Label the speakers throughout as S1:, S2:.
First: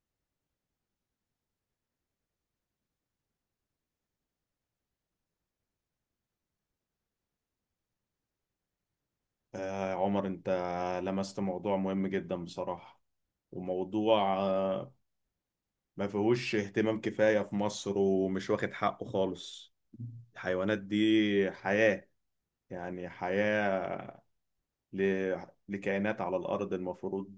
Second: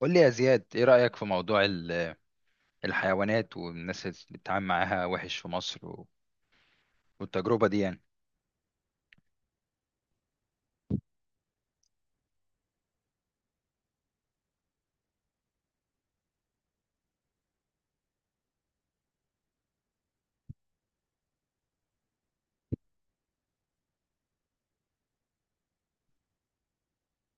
S1: قول لي يا زياد، ايه رأيك في موضوع الحيوانات والناس اللي بتتعامل معاها وحش في مصر والتجربة دي؟ يعني
S2: آه، عمر، انت لمست موضوع مهم جدا بصراحة. وموضوع ما فيهوش اهتمام كفاية في مصر ومش واخد حقه خالص. الحيوانات دي حياة، يعني حياة ل... لكائنات على الأرض المفروض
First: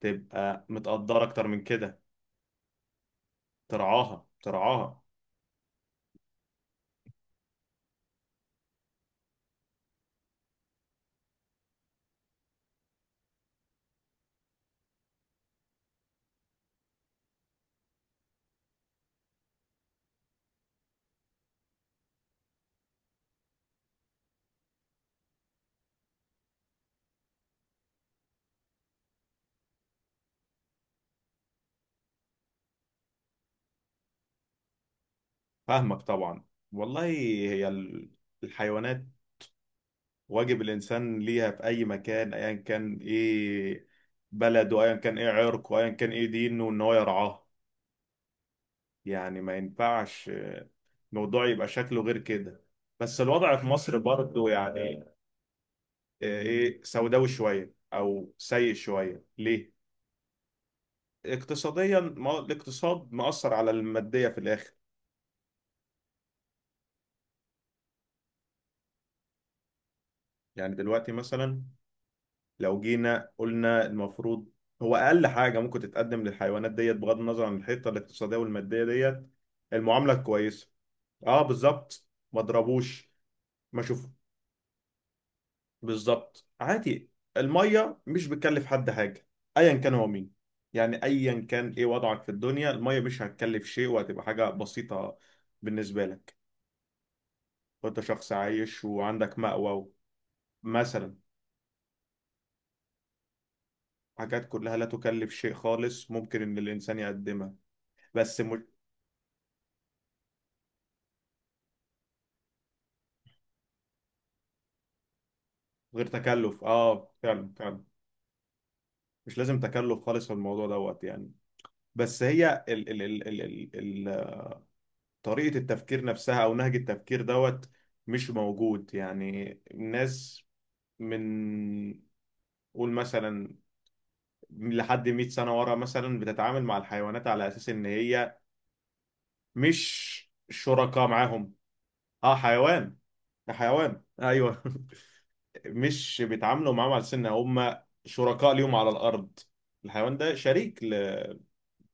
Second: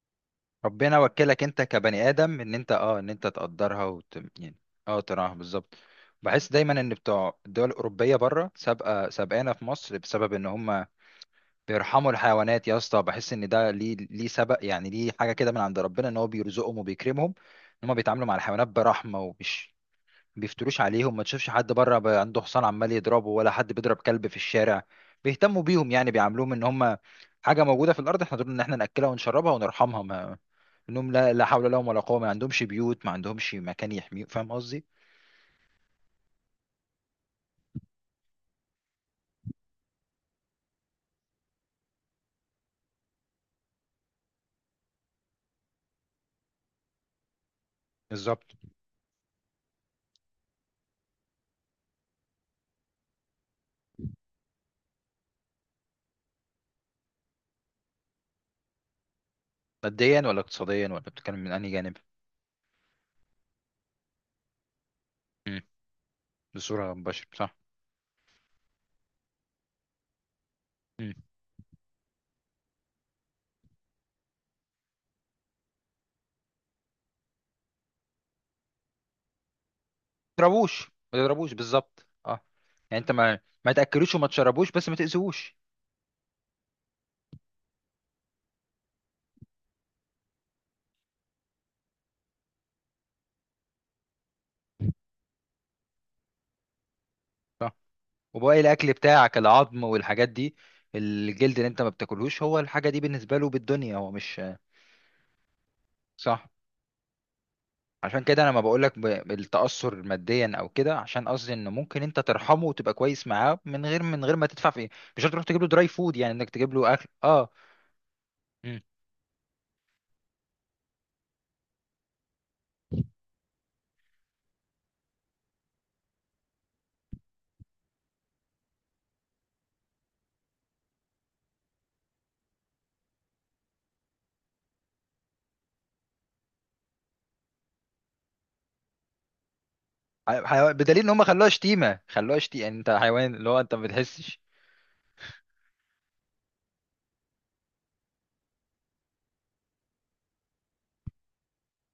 S2: تبقى
S1: ربنا
S2: متقدرة
S1: وكلك
S2: أكتر
S1: انت
S2: من كده.
S1: كبني آدم ان انت تقدرها
S2: ترعاها
S1: يعني، اه
S2: ترعاها.
S1: تراها بالظبط. بحس دايما ان بتوع الدول الأوروبية بره سابقة سابقانا في مصر، بسبب ان هم بيرحموا الحيوانات يا اسطى. بحس ان ده ليه سبق، يعني ليه حاجة كده من عند ربنا، ان هو بيرزقهم وبيكرمهم ان هم بيتعاملوا مع الحيوانات برحمة ومش بيفتروش عليهم. ما تشوفش حد بره عنده حصان عمال يضربه، ولا حد بيضرب كلب في الشارع. بيهتموا بيهم، يعني بيعاملوهم ان هم حاجه موجوده في الارض. احنا دول ان احنا ناكلها ونشربها ونرحمها، ما انهم لا لا حول لهم ولا قوه، ما عندهمش بيوت، ما عندهمش مكان يحميهم. فاهم قصدي؟
S2: فاهمك طبعا. والله هي الحيوانات، واجب الانسان ليها في اي مكان، ايا كان ايه بلده، ايا كان ايه عرقه، ايا كان ايه دينه ان هو يرعاه.
S1: بالظبط.
S2: يعني ما ينفعش الموضوع يبقى شكله غير كده. بس الوضع في مصر برضه يعني ايه سوداوي شويه او سيء شويه ليه.
S1: ماديا ولا اقتصاديا، ولا بتتكلم من انهي جانب؟
S2: اقتصاديا، ما هو الاقتصاد مأثر على الماديه في الاخر.
S1: امم. بصوره مباشره، صح.
S2: يعني
S1: امم.
S2: دلوقتي
S1: ما
S2: مثلا لو جينا قلنا المفروض، هو اقل حاجه ممكن تتقدم للحيوانات ديت، بغض النظر عن الحته الاقتصاديه والماديه ديت، المعامله الكويسه.
S1: تضربوش، ما
S2: اه
S1: تضربوش،
S2: بالظبط،
S1: بالظبط.
S2: ما
S1: اه، يعني
S2: اضربوش.
S1: انت ما
S2: ما شوف.
S1: تاكلوش وما تشربوش، بس ما تاذوش.
S2: بالظبط عادي. الميه مش بتكلف حد حاجه، ايا كان هو مين. يعني ايا كان ايه وضعك في الدنيا، الميه مش هتكلف شيء، وهتبقى حاجه بسيطه بالنسبه لك وانت شخص
S1: وباقي
S2: عايش
S1: الاكل
S2: وعندك
S1: بتاعك، العظم
S2: مأوى.
S1: والحاجات دي،
S2: مثلا.
S1: الجلد اللي انت ما بتاكلهوش، هو الحاجه دي بالنسبه له بالدنيا، هو مش.
S2: حاجات كلها لا تكلف شيء خالص، ممكن
S1: صح.
S2: ان الانسان يقدمها.
S1: عشان
S2: بس
S1: كده انا ما
S2: م...
S1: بقولك بالتاثر ماديا او كده، عشان قصدي ان ممكن انت ترحمه وتبقى كويس معاه من غير ما تدفع فيه. مش هتروح تجيب له دراي
S2: غير
S1: فود، يعني انك
S2: تكلف،
S1: تجيب له اكل.
S2: اه
S1: اه
S2: فعلا فعلا.
S1: مم.
S2: مش لازم تكلف خالص في الموضوع دوت يعني. بس هي ال ال ال ال ال ال طريقة التفكير نفسها او نهج التفكير دوت مش موجود. يعني الناس من قول مثلا لحد 100 سنة ورا، مثلا بتتعامل مع الحيوانات على اساس ان هي مش
S1: بدليل
S2: شركاء
S1: ان هم خلوها
S2: معاهم.
S1: شتيمه،
S2: اه
S1: خلوها شتيمه، يعني انت
S2: حيوان،
S1: حيوان، اللي
S2: ده
S1: هو انت ما
S2: حيوان
S1: بتحسش
S2: ايوه مش بيتعاملوا معاهم على سن هم شركاء ليهم على الارض. الحيوان ده شريك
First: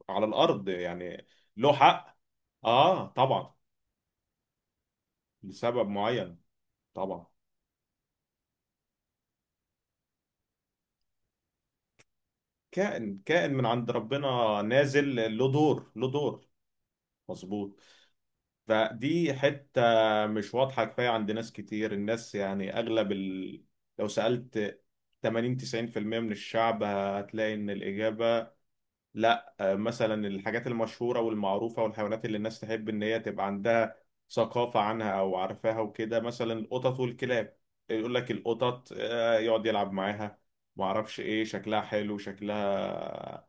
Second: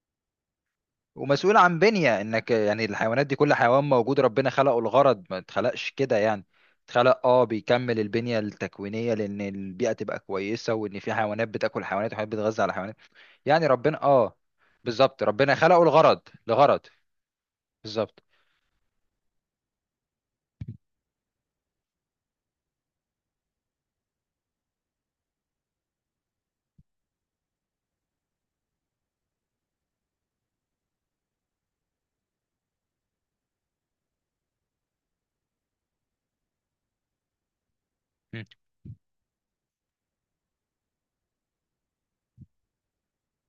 S2: على الارض يعني.
S1: ومسؤول
S2: له
S1: عن
S2: حق.
S1: بنية انك، يعني
S2: اه
S1: الحيوانات دي،
S2: طبعا،
S1: كل حيوان موجود ربنا خلقه، الغرض ما
S2: لسبب
S1: اتخلقش كده
S2: معين.
S1: يعني.
S2: طبعا.
S1: اتخلق، بيكمل البنية التكوينية لان البيئة تبقى كويسة، وان في حيوانات بتاكل حيوانات، وحيوانات بتغذى على حيوانات.
S2: كائن كائن من
S1: يعني
S2: عند
S1: ربنا،
S2: ربنا
S1: بالظبط،
S2: نازل، له
S1: ربنا خلقه
S2: دور له
S1: الغرض
S2: دور.
S1: لغرض.
S2: مظبوط.
S1: بالظبط.
S2: فدي حتة مش واضحة كفاية عند ناس كتير. الناس يعني لو سألت 80-90% من الشعب هتلاقي ان الاجابة لا مثلا الحاجات المشهورة والمعروفة والحيوانات اللي الناس تحب إن هي تبقى عندها ثقافة عنها أو عارفاها وكده، مثلا القطط والكلاب. يقول لك
S1: م-
S2: القطط يقعد يلعب معاها، معرفش إيه شكلها حلو، شكلها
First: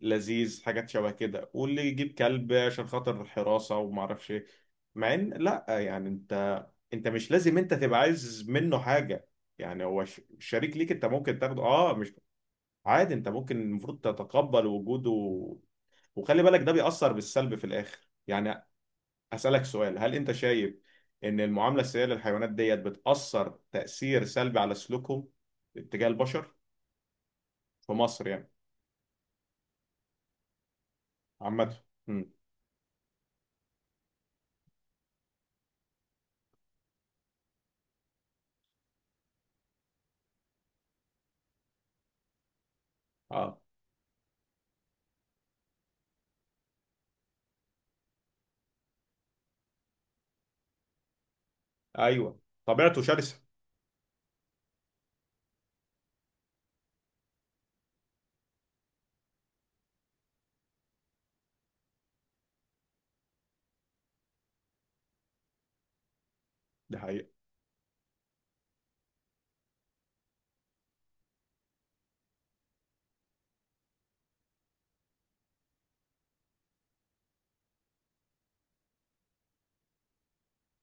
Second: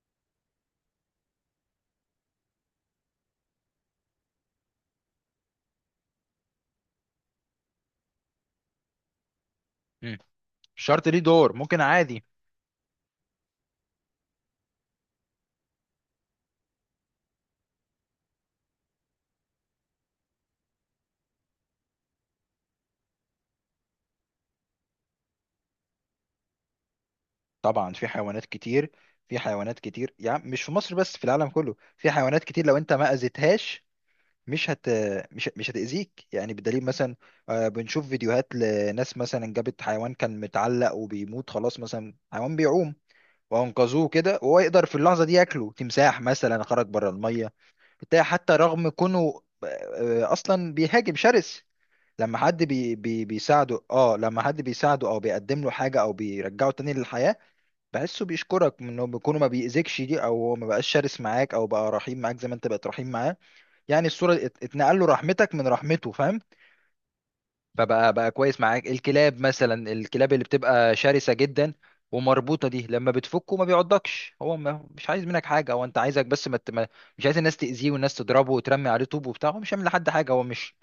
S2: لذيذ، حاجات شبه كده. واللي يجيب كلب عشان خاطر الحراسة ومعرفش إيه، مع إن لا يعني أنت، أنت مش لازم أنت تبقى عايز منه حاجة. يعني هو
S1: م.
S2: شريك ليك، أنت
S1: الشرط ليه
S2: ممكن
S1: دور،
S2: تاخده
S1: ممكن
S2: مش.
S1: عادي.
S2: عادي انت ممكن المفروض تتقبل وجوده. وخلي بالك ده بيأثر بالسلب في الآخر يعني. أسألك سؤال: هل انت شايف ان المعاملة السيئة للحيوانات ديت بتأثر تأثير سلبي على سلوكهم اتجاه البشر في
S1: طبعا، في
S2: مصر
S1: حيوانات
S2: يعني؟
S1: كتير. في حيوانات كتير، يعني مش في مصر بس، في العالم كله
S2: عامة.
S1: في
S2: امم.
S1: حيوانات كتير، لو انت ما اذيتهاش مش هت مش مش هتأذيك. يعني بدليل مثلا، بنشوف فيديوهات لناس مثلا جابت حيوان كان متعلق وبيموت خلاص، مثلا حيوان بيعوم
S2: اه
S1: وأنقذوه كده، وهو يقدر في اللحظة دي ياكله تمساح مثلا، خرج بره المية بتاع، حتى رغم كونه، أصلا بيهاجم، شرس.
S2: ايوه، طبيعته شرسة.
S1: لما حد بيساعده، او بيقدم له حاجه، او بيرجعه تاني للحياه، بحسه بيشكرك، من انه بيكونه ما بيأذكش دي، او هو ما بقاش شرس معاك، او بقى رحيم معاك زي ما انت بقيت رحيم معاه. يعني الصورة اتنقل له، رحمتك من رحمته، فاهم؟
S2: دي حقيقة.
S1: فبقى كويس معاك. الكلاب مثلا، الكلاب اللي بتبقى شرسة جدا ومربوطة دي، لما بتفكه ما بيعضكش. هو ما مش عايز منك حاجة، هو انت عايزك بس ما ت- ما- مش عايز الناس تأذيه، والناس تضربه وترمي عليه طوب وبتاع. هو مش هيعمل لحد حاجة، هو مش.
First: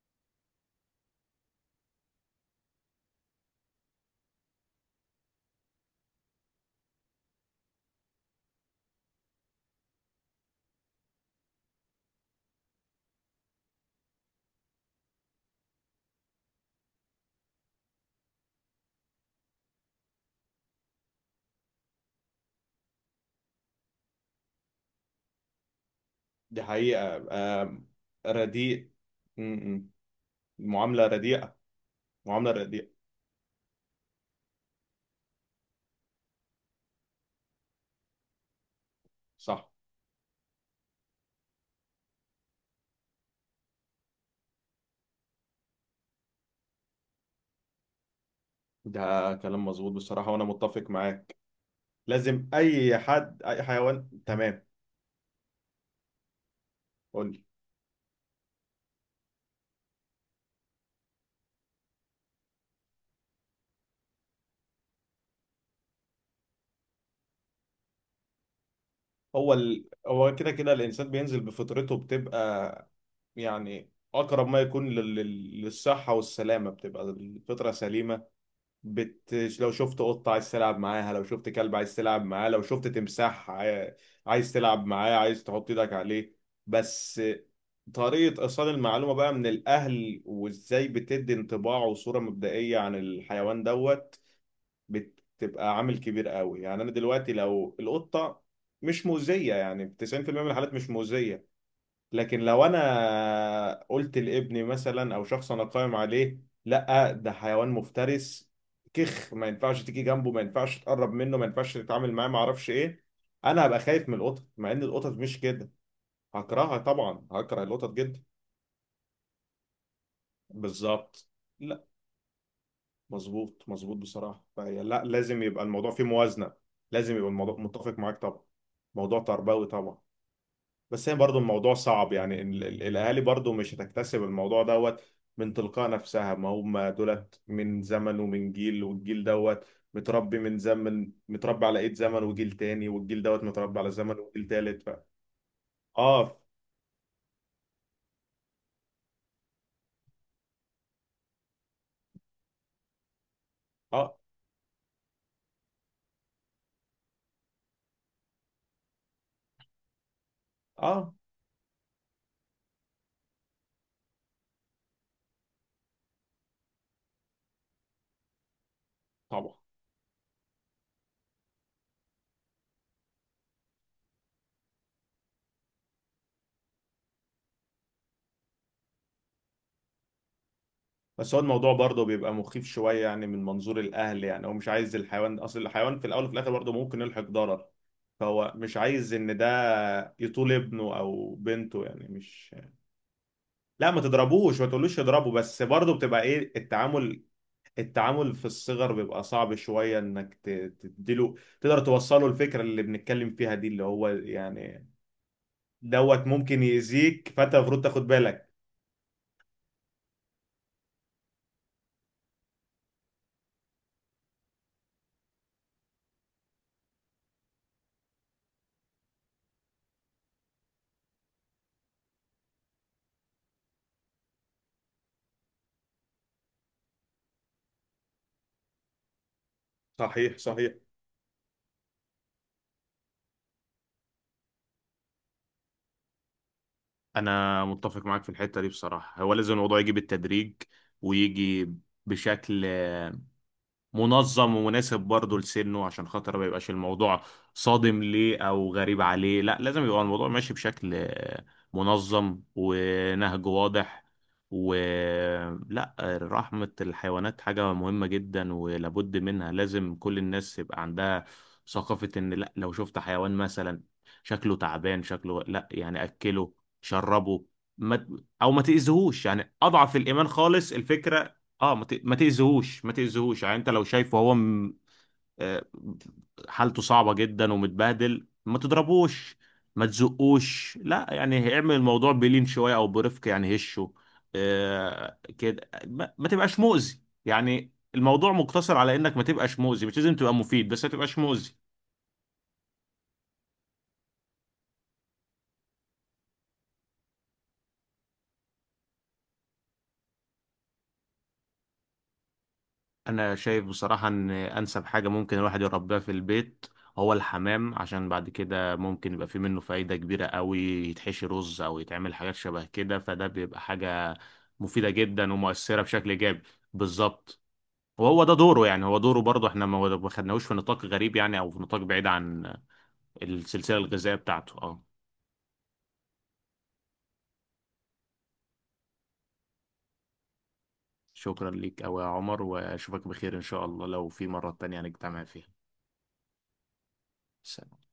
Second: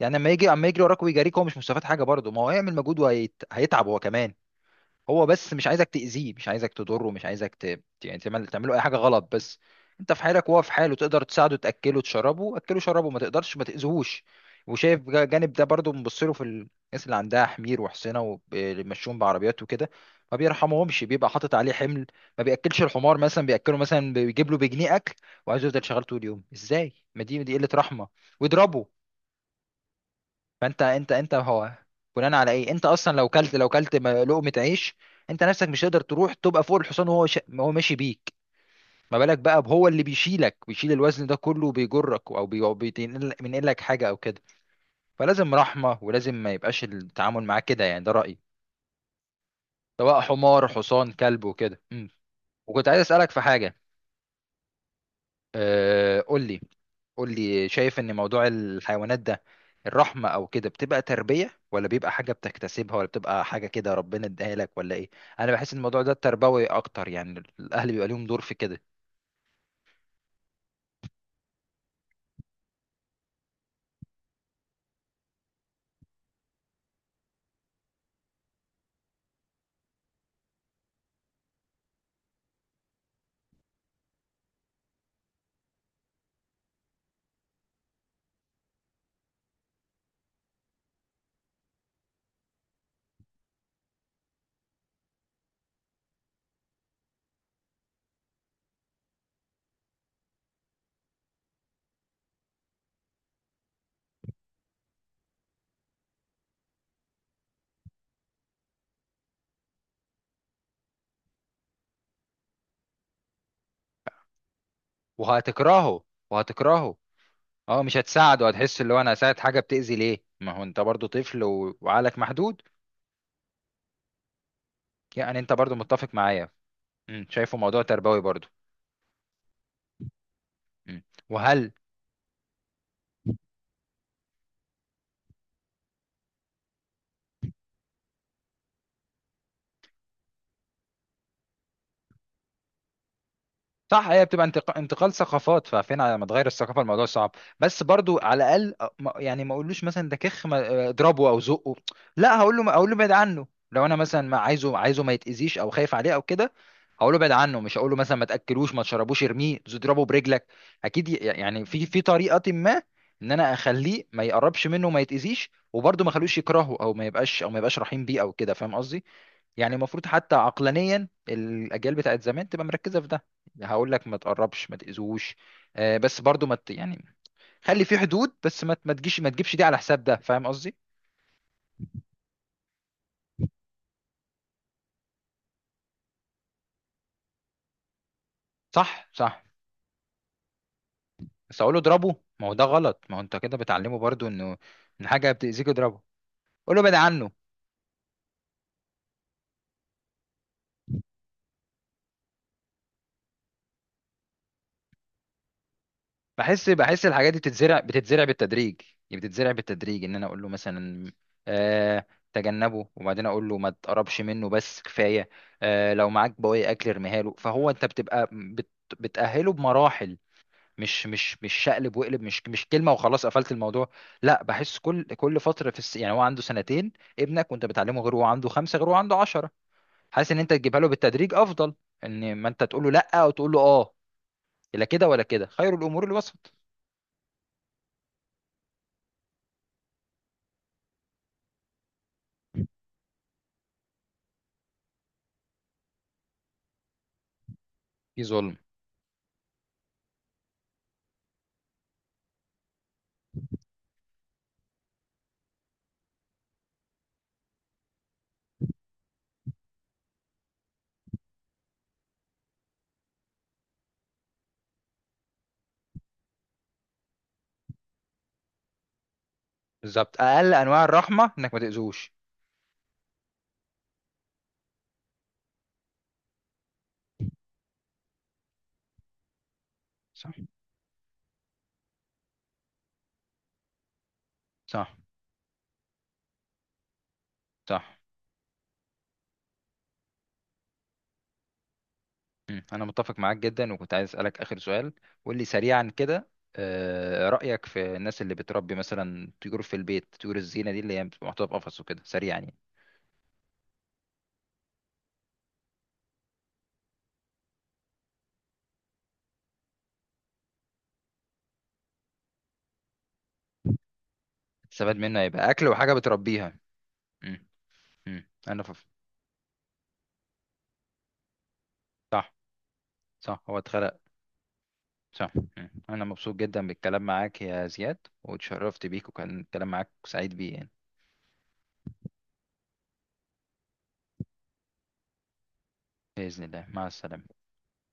S1: يعني لما يجي اما يجري وراك ويجاريك، هو مش مستفاد حاجة برضه. ما هو هيعمل مجهود وهيتعب هو كمان. هو بس مش عايزك تأذيه، مش عايزك تضره، مش عايزك يعني تعمله أي حاجة غلط. بس أنت في حالك وهو في حاله، تقدر تساعده تأكله تشربه، أكله شربه، ما تقدرش، ما تأذيهوش. وشايف جانب ده برضه بنبص له في الناس اللي عندها حمير وحصينة وبيمشون بعربيات وكده، ما بيرحمهمش، بيبقى حاطط عليه حمل. ما بيأكلش الحمار مثلا، بيأكله مثلا، بيجيب له بجنيه أكل، وعايزه يفضل شغال طول اليوم.
S2: دي
S1: إزاي؟ ما
S2: حقيقة.
S1: دي قلة
S2: آم.
S1: رحمة. ويضربه.
S2: رديء. امم.
S1: فانت
S2: المعاملة
S1: انت انت
S2: رديئة.
S1: هو، بناء
S2: معاملة
S1: على ايه انت
S2: رديئة.
S1: اصلا؟ لو كلت لقمه عيش. انت نفسك مش هتقدر تروح تبقى فوق الحصان وهو وهو ماشي بيك. ما بالك بقى
S2: صح.
S1: هو اللي بيشيلك، بيشيل الوزن ده كله وبيجرك، او أو بينقل لك حاجه او كده. فلازم رحمه، ولازم ما يبقاش التعامل معاه كده. يعني ده رايي،
S2: ده كلام مظبوط
S1: سواء
S2: بصراحة، وأنا
S1: حمار،
S2: متفق
S1: حصان،
S2: معاك.
S1: كلب، وكده. أمم.
S2: لازم
S1: وكنت
S2: أي
S1: عايز اسالك في
S2: حد، أي
S1: حاجه.
S2: حيوان. تمام.
S1: أه... قول لي قول
S2: قول لي.
S1: لي شايف ان موضوع الحيوانات ده، الرحمة او كده، بتبقى تربية، ولا بيبقى حاجة بتكتسبها، ولا بتبقى حاجة كده ربنا اداها لك، ولا ايه؟ انا بحس ان الموضوع ده تربوي اكتر، يعني الاهل بيبقى ليهم دور في كده.
S2: هو كده كده الانسان بينزل بفطرته، بتبقى يعني اقرب ما يكون للصحه والسلامه. بتبقى الفطره سليمه. بت... لو شفت قطه عايز تلعب معاها، لو شفت كلب عايز تلعب معاه، لو شفت تمساح عايز تلعب معاه، عايز تحط ايدك عليه. بس طريقه ايصال المعلومه بقى من الاهل، وازاي بتدي انطباع وصوره مبدئيه عن الحيوان دوت بتبقى عامل كبير قوي. يعني انا دلوقتي لو القطه مش مؤذيه، يعني في 90% من الحالات مش مؤذيه، لكن لو انا قلت لابني مثلا او شخص انا قائم عليه: لا ده حيوان مفترس، كخ، ما ينفعش تيجي جنبه، ما ينفعش تقرب منه، ما ينفعش تتعامل معاه، ما اعرفش ايه، انا هبقى خايف من القطط، مع ان القطط مش كده.
S1: وهتكرهه
S2: هكرهها
S1: وهتكرهه
S2: طبعا، هكره
S1: اه،
S2: القطط
S1: مش
S2: جدا.
S1: هتساعده، هتحس اللي هو انا هساعد حاجة بتأذي ليه. ما هو انت برضو
S2: بالظبط.
S1: طفل وعقلك محدود.
S2: مظبوط مظبوط بصراحة. فهي لا،
S1: يعني
S2: لازم
S1: انت
S2: يبقى
S1: برضو
S2: الموضوع فيه
S1: متفق معايا؟
S2: موازنة. لازم يبقى الموضوع،
S1: شايفه موضوع
S2: متفق معاك
S1: تربوي
S2: طبعا.
S1: برضو.
S2: موضوع تربوي طبعا.
S1: أمم.
S2: بس هي برضو
S1: وهل؟
S2: الموضوع صعب يعني الأهالي برضو مش هتكتسب الموضوع دوت من تلقاء نفسها. ما هم دولت من زمن ومن جيل، والجيل دوت متربي من زمن، متربي على إيد زمن وجيل تاني، والجيل دوت متربي على
S1: صح.
S2: زمن
S1: هي بتبقى
S2: وجيل تالت،
S1: انتقال ثقافات، ففين على ما
S2: اه
S1: تغير الثقافه، الموضوع صعب. بس برضو على الاقل، يعني ما اقولوش مثلا ده كخ، اضربه او زقه. لا، هقول له ابعد عنه. لو انا
S2: اه
S1: مثلا ما عايزه، عايزه ما يتاذيش، او خايف عليه او كده، هقول له ابعد عنه. مش هقول له مثلا ما تاكلوش، ما تشربوش، ارميه، اضربه برجلك. اكيد،
S2: اه
S1: يعني في طريقه ما، ان انا اخليه ما يقربش منه وما يتاذيش، وبرضه ما اخلوش يكرهه او ما يبقاش، او ما يبقاش رحيم بيه او كده، فاهم قصدي؟
S2: طبعا.
S1: يعني المفروض حتى عقلانيا، الاجيال بتاعت زمان تبقى مركزه في ده. هقول لك ما تقربش، ما تاذوش. بس برضو ما ت- يعني خلي في حدود. بس ما تجيش ما تجيبش دي على حساب ده، فاهم قصدي؟
S2: بس هو الموضوع برضه بيبقى مخيف شوية يعني من منظور الأهل، يعني هو مش عايز الحيوان، أصل الحيوان في الأول وفي الآخر برضه ممكن يلحق ضرر، فهو مش
S1: صح،
S2: عايز إن
S1: صح.
S2: ده يطول ابنه أو
S1: بس اقول له
S2: بنته، يعني
S1: اضربه، ما
S2: مش.
S1: هو ده غلط. ما هو انت كده
S2: لا
S1: بتعلمه
S2: ما
S1: برضو انه
S2: تضربوش، ما تقولوش
S1: ان
S2: يضربه،
S1: حاجه
S2: بس
S1: بتاذيك
S2: برضه
S1: اضربه.
S2: بتبقى إيه
S1: قول له ابعد
S2: التعامل.
S1: عنه.
S2: التعامل في الصغر بيبقى صعب شوية إنك تديله، تقدر توصله الفكرة اللي بنتكلم فيها دي، اللي هو يعني دوت ممكن
S1: بحس الحاجات
S2: يأذيك،
S1: دي
S2: فأنت
S1: بتتزرع
S2: المفروض تاخد
S1: بتتزرع
S2: بالك.
S1: بالتدريج. يعني بتتزرع بالتدريج، ان انا اقول له مثلا، آه تجنبه، وبعدين اقول له ما تقربش منه بس، كفايه. لو معاك بواقي اكل ارميها له. فهو انت بتبقى بت بتاهله بمراحل، مش شقلب وقلب، مش كلمه وخلاص قفلت الموضوع. لا، بحس كل فتره، يعني هو عنده 2 سنين ابنك وانت بتعلمه، غير هو عنده 5، غير هو عنده 10. حاسس
S2: صحيح
S1: ان انت
S2: صحيح.
S1: تجيبها له بالتدريج افضل، ان ما انت تقول له لا او تقول له اه. لا كده ولا كده، خير الامور الوسط.
S2: انا متفق معاك في الحته دي بصراحه. هو لازم الموضوع يجي بالتدريج، ويجي بشكل منظم ومناسب برضه لسنه، عشان خاطر ما يبقاش الموضوع صادم
S1: في
S2: ليه
S1: ظلم.
S2: او غريب عليه. لا لازم يبقى الموضوع ماشي بشكل منظم، ونهج واضح ولا. رحمة الحيوانات حاجة مهمة جدا ولابد منها، لازم كل الناس يبقى عندها ثقافة ان لا، لو شفت حيوان مثلا شكله تعبان، شكله لا يعني اكله شربه ما، او ما تأذيهوش، يعني اضعف
S1: بالظبط،
S2: الايمان
S1: اقل
S2: خالص
S1: انواع الرحمه
S2: الفكرة.
S1: انك ما
S2: اه
S1: تاذوش.
S2: ما تأذيهوش ما تأذيهوش، يعني انت لو شايفه آه، حالته صعبة جدا ومتبهدل، ما تضربوش ما
S1: صح،
S2: تزقوش، لا يعني اعمل الموضوع بلين شوية او برفق يعني هشه.
S1: صح،
S2: آه كده، ما تبقاش مؤذي، يعني
S1: صح.
S2: الموضوع مقتصر على انك ما تبقاش مؤذي، مش لازم تبقى مفيد، بس ما تبقاش مؤذي.
S1: مم. انا متفق معاك جدا. وكنت عايز اسالك اخر سؤال. قول لي سريعا كده. رايك في الناس اللي بتربي مثلا طيور في البيت، طيور الزينه دي اللي هي بتبقى محطوطه في قفص وكده؟ سريعا يعني.
S2: انا شايف بصراحة ان انسب حاجة ممكن الواحد يربيها في البيت هو الحمام، عشان بعد كده ممكن يبقى في منه فايدة كبيرة قوي، يتحشي رز او يتعمل حاجات شبه كده، فده بيبقى حاجة مفيدة
S1: تستفاد منها
S2: جدا
S1: يبقى اكل
S2: ومؤثرة
S1: وحاجه
S2: بشكل ايجابي.
S1: بتربيها.
S2: بالظبط.
S1: مم.
S2: وهو
S1: مم.
S2: ده دوره يعني، هو دوره برضه، احنا ما خدناهوش في نطاق غريب يعني، او في نطاق بعيد
S1: صح.
S2: عن
S1: صح، هو
S2: السلسلة
S1: اتخلق.
S2: الغذائية بتاعته. اه
S1: صح. مم. انا مبسوط جدا بالكلام معاك يا زياد، واتشرفت بيك، وكان الكلام معاك سعيد بيه يعني.
S2: شكرا ليك أوي يا عمر، واشوفك بخير ان شاء الله لو في مرة تانية هنجتمع فيها.
S1: باذن الله، مع السلامه.
S2: سلام.